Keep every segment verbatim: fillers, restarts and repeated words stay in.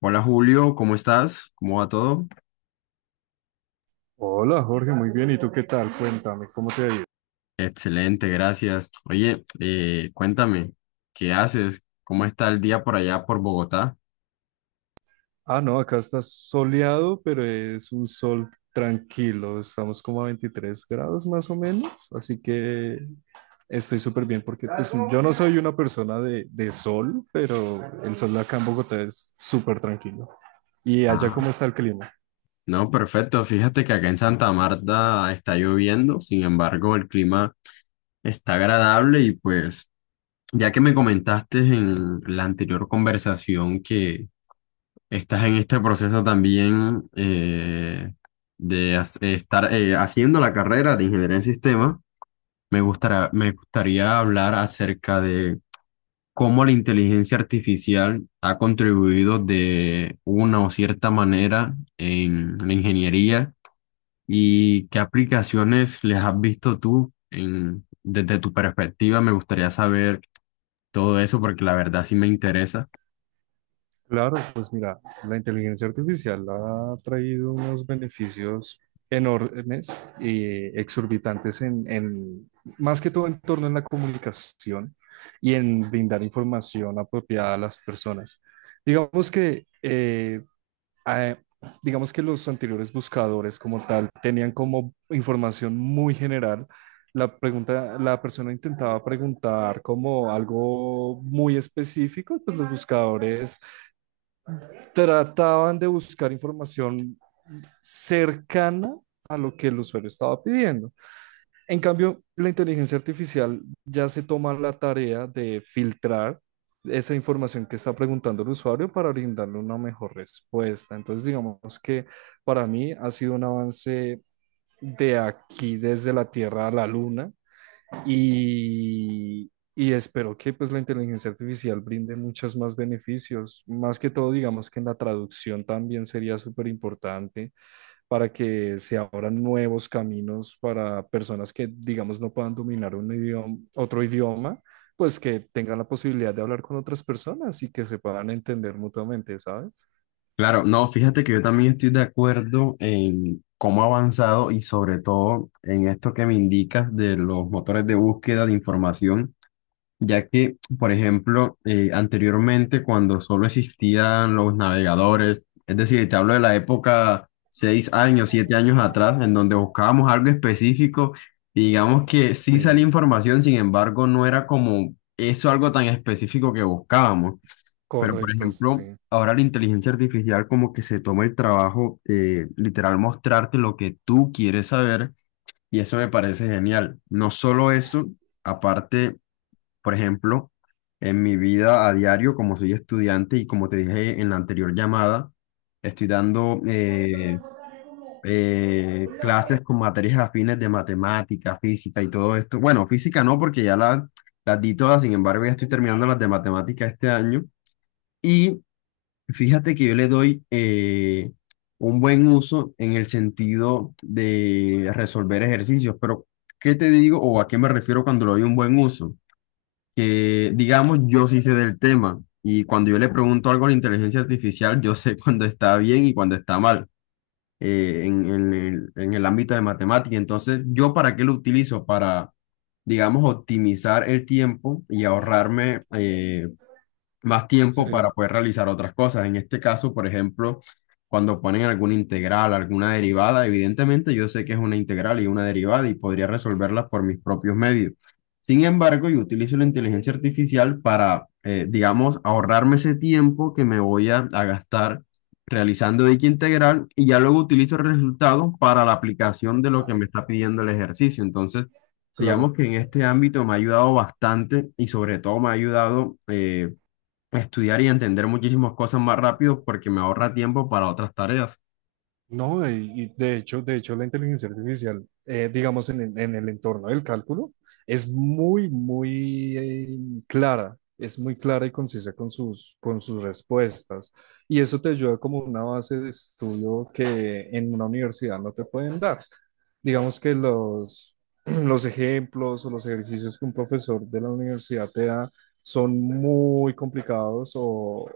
Hola Julio, ¿cómo estás? ¿Cómo va todo? Hola Jorge, muy bien. ¿Y tú qué tal? Cuéntame, ¿cómo te ha ido? Excelente, gracias. Oye, eh, cuéntame, ¿qué haces? ¿Cómo está el día por allá por Bogotá? Ah, no, acá está soleado, pero es un sol tranquilo. Estamos como a veintitrés grados más o menos, así que estoy súper bien porque pues, yo no soy una persona de, de sol, pero el sol acá en Bogotá es súper tranquilo. ¿Y allá Ah. cómo está el clima? No, perfecto. Fíjate que acá en Santa Marta está lloviendo, sin embargo, el clima está agradable y pues, ya que me comentaste en la anterior conversación que estás en este proceso también eh, de hac- estar eh, haciendo la carrera de ingeniería en sistemas. Me gustará, me gustaría hablar acerca de cómo la inteligencia artificial ha contribuido de una o cierta manera en la ingeniería y qué aplicaciones les has visto tú en- desde tu perspectiva. Me gustaría saber todo eso porque la verdad sí me interesa. Claro, pues mira, la inteligencia artificial ha traído unos beneficios enormes y exorbitantes en, en- más que todo en torno a la comunicación y en brindar información apropiada a las personas. Digamos que, eh, a- digamos que los anteriores buscadores como tal tenían como información muy general. La pregunta, la persona intentaba preguntar como algo muy específico, pues los buscadores trataban de buscar información cercana a lo que el usuario estaba pidiendo. En cambio, la inteligencia artificial ya se toma la tarea de filtrar esa información que está preguntando el usuario para brindarle una mejor respuesta. Entonces, digamos que para mí ha sido un avance de aquí desde la Tierra a la Luna y, y espero que pues la inteligencia artificial brinde muchos más beneficios. Más que todo, digamos que en la traducción también sería súper importante para que se abran nuevos caminos para personas que, digamos, no puedan dominar un idioma, otro idioma, pues que tengan la posibilidad de hablar con otras personas y que se puedan entender mutuamente, ¿sabes? Claro, no, fíjate que yo también estoy de acuerdo en cómo ha avanzado y sobre todo en esto que me indicas de los motores de búsqueda de información ya que, por ejemplo, eh, anteriormente cuando solo existían los navegadores, es decir, te hablo de la época seis años, siete años atrás, en donde buscábamos algo específico, y digamos que sí salía Sí, información, sin embargo, no era como eso algo tan específico que buscábamos. Pero, por correcto, ejemplo, sí, ahora la inteligencia artificial como que se toma el trabajo, eh, literal, mostrarte lo que tú quieres saber, y eso me parece genial. No solo eso, aparte, por ejemplo, en mi vida a diario, como soy estudiante y como te dije en la anterior llamada, estoy dando eh, eh, clases con materias afines de matemática, física y todo esto. Bueno, física no, porque ya la- las di todas, sin embargo, ya estoy terminando las de matemática este año. Y fíjate que yo le doy, eh, un buen uso en el sentido de resolver ejercicios, pero ¿qué te digo o a qué me refiero cuando le doy un buen uso? Que, digamos, yo sí sé del tema y cuando yo le pregunto algo a la inteligencia artificial, yo sé cuando está bien y cuando está mal eh, en, en el, en el ámbito de matemática. Entonces, ¿yo para qué lo utilizo? Para, digamos, optimizar el tiempo y ahorrarme, eh, más tiempo para sí, poder realizar otras cosas. En este caso, por ejemplo, cuando ponen alguna integral, alguna derivada, evidentemente yo sé que es una integral y una derivada y podría resolverlas por mis propios medios. Sin embargo, yo utilizo la inteligencia artificial para, eh, digamos, ahorrarme ese tiempo que me voy a, a gastar realizando dicha integral y ya luego utilizo el resultado para la aplicación de lo que me está pidiendo el ejercicio. Entonces, digamos claro. que en este ámbito me ha ayudado bastante y sobre todo me ha ayudado, eh, estudiar y entender muchísimas cosas más rápido porque me ahorra tiempo para otras tareas. No, y, y de hecho, de hecho, la inteligencia artificial, eh, digamos, en, el en el entorno del cálculo, es muy, muy eh, clara, es muy clara y concisa con sus, con sus respuestas. Y eso te ayuda como una base de estudio que en una universidad no te pueden dar digamos que los, los ejemplos o los ejercicios que un profesor de la universidad te da son muy complicados o,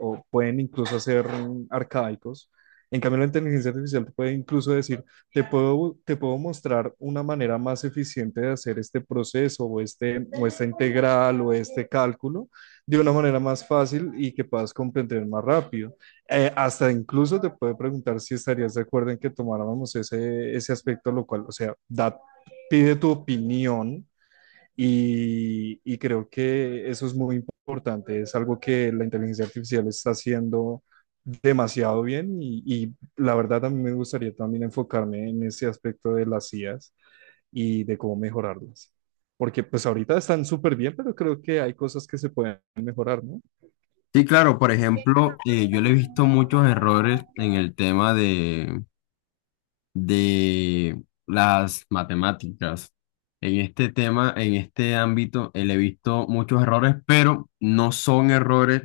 o pueden incluso ser arcaicos. En cambio, la inteligencia artificial te puede incluso decir, te puedo, te puedo mostrar una manera más eficiente de hacer este proceso o, este, o esta integral o este cálculo de una manera más fácil y que puedas comprender más rápido. Eh, hasta incluso te puede preguntar si estarías de acuerdo en que tomáramos ese, ese aspecto, lo cual, o sea, da, pide tu opinión y, y creo que eso es muy importante. Es algo que la inteligencia artificial está haciendo demasiado bien y, y la verdad a mí me gustaría también enfocarme en ese aspecto de las I As y de cómo mejorarlas. Porque pues ahorita están súper bien, pero creo que hay cosas que se pueden mejorar, ¿no? Sí, claro, por ejemplo, eh, yo le he visto muchos errores en el tema de, de las matemáticas. En este tema, en este ámbito, eh, le he visto muchos errores, pero no son errores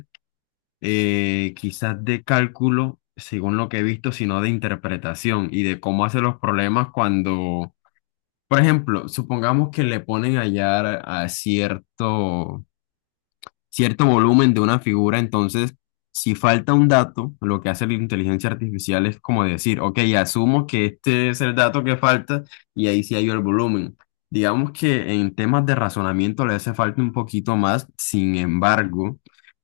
eh, quizás de cálculo, según lo que he visto, sino de interpretación y de cómo hace los problemas cuando Por ejemplo, supongamos que le ponen a hallar a cierto, cierto volumen de una figura, entonces, si falta un dato, lo que hace la inteligencia artificial es como decir, ok, asumo que este es el dato que falta y ahí sí hay el volumen. Digamos que en temas de razonamiento le hace falta un poquito más, sin embargo,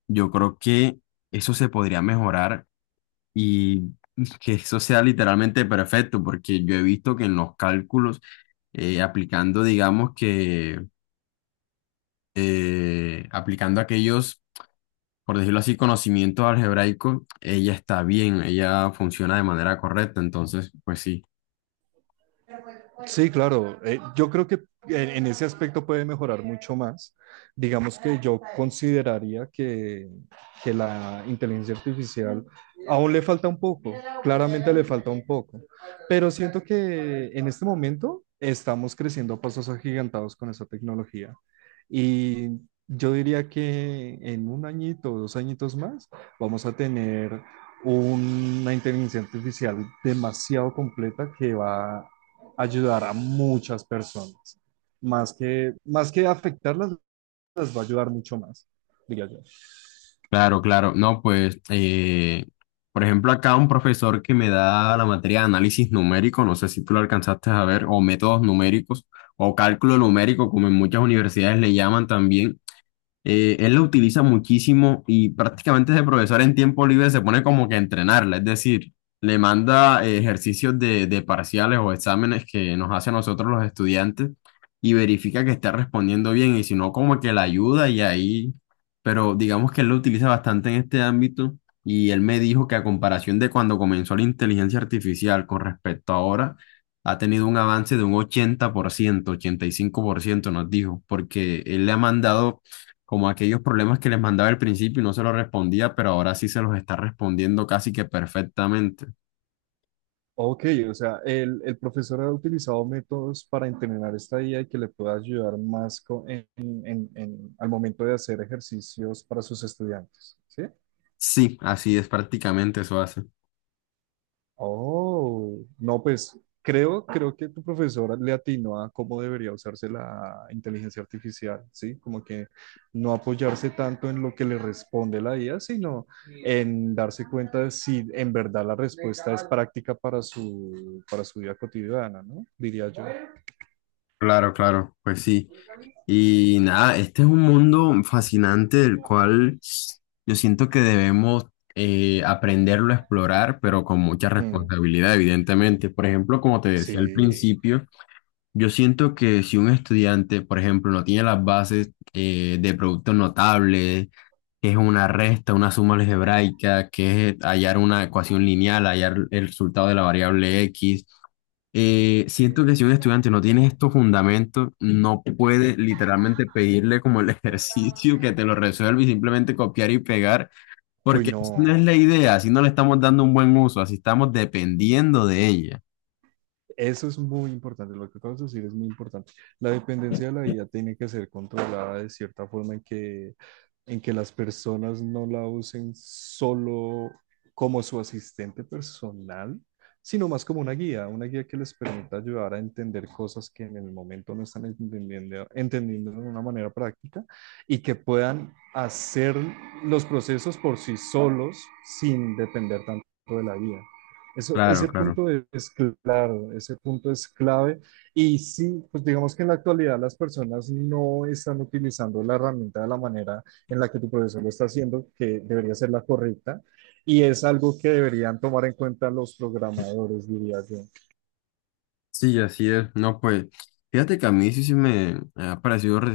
yo creo que eso se podría mejorar y que eso sea literalmente perfecto, porque yo he visto que en los cálculos, eh, aplicando, digamos que, eh, aplicando aquellos, por decirlo así, conocimientos algebraicos, ella está bien, ella funciona de manera correcta. Entonces, pues sí, Sí, claro. Eh, yo creo que en, en ese aspecto puede mejorar mucho más. Digamos que yo consideraría que, que la inteligencia artificial aún le falta un poco, claramente le falta un poco, pero siento que en este momento estamos creciendo a pasos agigantados con esa tecnología y yo diría que en un añito o dos añitos más vamos a tener una inteligencia artificial demasiado completa que va ayudar a muchas personas. Más que, más que afectarlas, las va a ayudar mucho más, diría yo. claro, claro, no, pues, eh, por ejemplo, acá un profesor que me da la materia de análisis numérico, no sé si tú lo alcanzaste a ver, o métodos numéricos, o cálculo numérico, como en muchas universidades le llaman también. Eh, él la utiliza muchísimo y prácticamente ese profesor en tiempo libre se pone como que a entrenarla, es decir, le manda, eh, ejercicios de, de parciales o exámenes que nos hace a nosotros los estudiantes y verifica que esté respondiendo bien y si no, como que la ayuda y ahí, pero digamos que él lo utiliza bastante en este ámbito y él me dijo que a comparación de cuando comenzó la inteligencia artificial con respecto a ahora, ha tenido un avance de un ochenta ochenta por ciento, ochenta y cinco por ciento nos dijo, porque él le ha mandado como aquellos problemas que les mandaba al principio y no se los respondía, pero ahora sí se los está respondiendo casi que perfectamente. Ok, o sea, el, el profesor ha utilizado métodos para entrenar esta I A y que le pueda ayudar más co- en, en- en- al momento de hacer ejercicios para sus estudiantes, ¿sí? Sí, así es, prácticamente eso hace. Oh, no, pues creo, creo que tu profesora le atinó a cómo debería usarse la inteligencia artificial, ¿sí? Como que no apoyarse tanto en lo que le responde la I A, sino en darse cuenta de si en verdad la respuesta es práctica para su, para su vida cotidiana, ¿no? Diría yo. Claro, claro, pues sí. Y nada, este es un mundo fascinante del cual yo siento que debemos, eh, aprenderlo a explorar, pero con mucha Mm, responsabilidad, evidentemente. Por ejemplo, como te decía al sí, principio, yo siento que si un estudiante, por ejemplo, no tiene las bases, eh, de productos notables, que es una resta, una suma algebraica, que es hallar una ecuación lineal, hallar el resultado de la variable equis, eh, siento sí. que si un estudiante no tiene estos fundamentos, no puede literalmente pedirle como el ejercicio que te lo resuelva y simplemente copiar y pegar, Uy, porque esa no no, es la idea, así no le estamos dando un buen uso, así estamos dependiendo de ella. eso es muy importante, lo que acabas de decir es muy importante. La dependencia de la I A tiene que ser controlada de cierta forma en que, en que las personas no la usen solo como su asistente personal, sino más como una guía, una guía que les permita ayudar a entender cosas que en el momento no están entendiendo, entendiendo de una manera práctica y que puedan hacer los procesos por sí solos sin depender tanto de la guía. Eso, Claro, ese claro. punto es claro, ese punto es clave. Y sí, pues digamos que en la actualidad las personas no están utilizando la herramienta de la manera en la que tu profesor lo está haciendo, que debería ser la correcta, y es algo que deberían tomar en cuenta los programadores, diría yo. Sí, así es. No, pues, fíjate que a mí sí, sí me ha parecido re-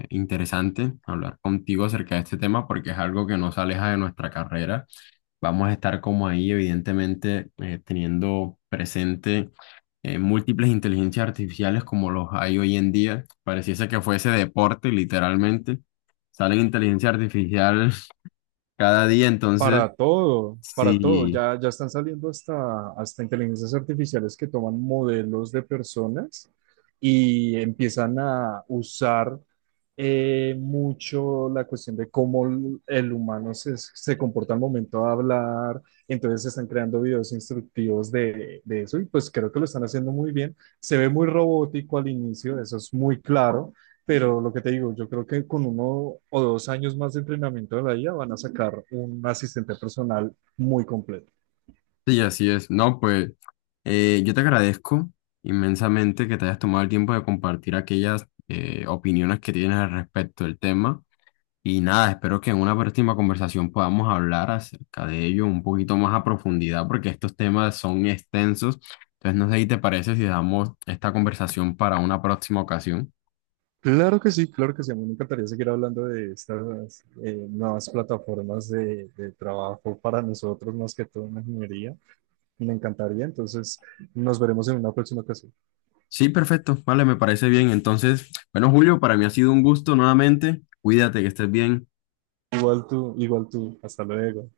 eh, interesante hablar contigo acerca de este tema porque es algo que nos aleja de nuestra carrera. Vamos a estar como ahí, evidentemente, eh, teniendo presente, eh, múltiples inteligencias artificiales como los hay hoy en día. Pareciese que fuese deporte, literalmente. Salen inteligencia artificial cada día, entonces, Para todo, para todo. sí, Ya, ya están saliendo hasta, hasta inteligencias artificiales que toman modelos de personas y empiezan a usar eh, mucho la cuestión de cómo el el humano se, se comporta al momento de hablar. Entonces se están creando videos instructivos de, de eso y pues creo que lo están haciendo muy bien. Se ve muy robótico al inicio, eso es muy claro pero lo que te digo, yo creo que con uno o dos años más de entrenamiento de la I A van a sacar un asistente personal muy completo. sí, así es. No, pues. Eh, yo te agradezco inmensamente que te hayas tomado el tiempo de compartir aquellas, eh, opiniones que tienes al respecto del tema. Y nada, espero que en una próxima conversación podamos hablar acerca de ello un poquito más a profundidad, porque estos temas son extensos. Entonces, no sé si te parece si damos esta conversación para una próxima ocasión. Claro que sí, claro que sí. A mí me encantaría seguir hablando de estas eh, nuevas plataformas de, de trabajo para nosotros, más que todo en la ingeniería. Me encantaría. Entonces, nos veremos en una próxima ocasión. Sí, perfecto. Vale, me parece bien. Entonces, bueno, Julio, para mí ha sido un gusto nuevamente. Cuídate, que estés bien. Igual tú, igual tú. Hasta luego.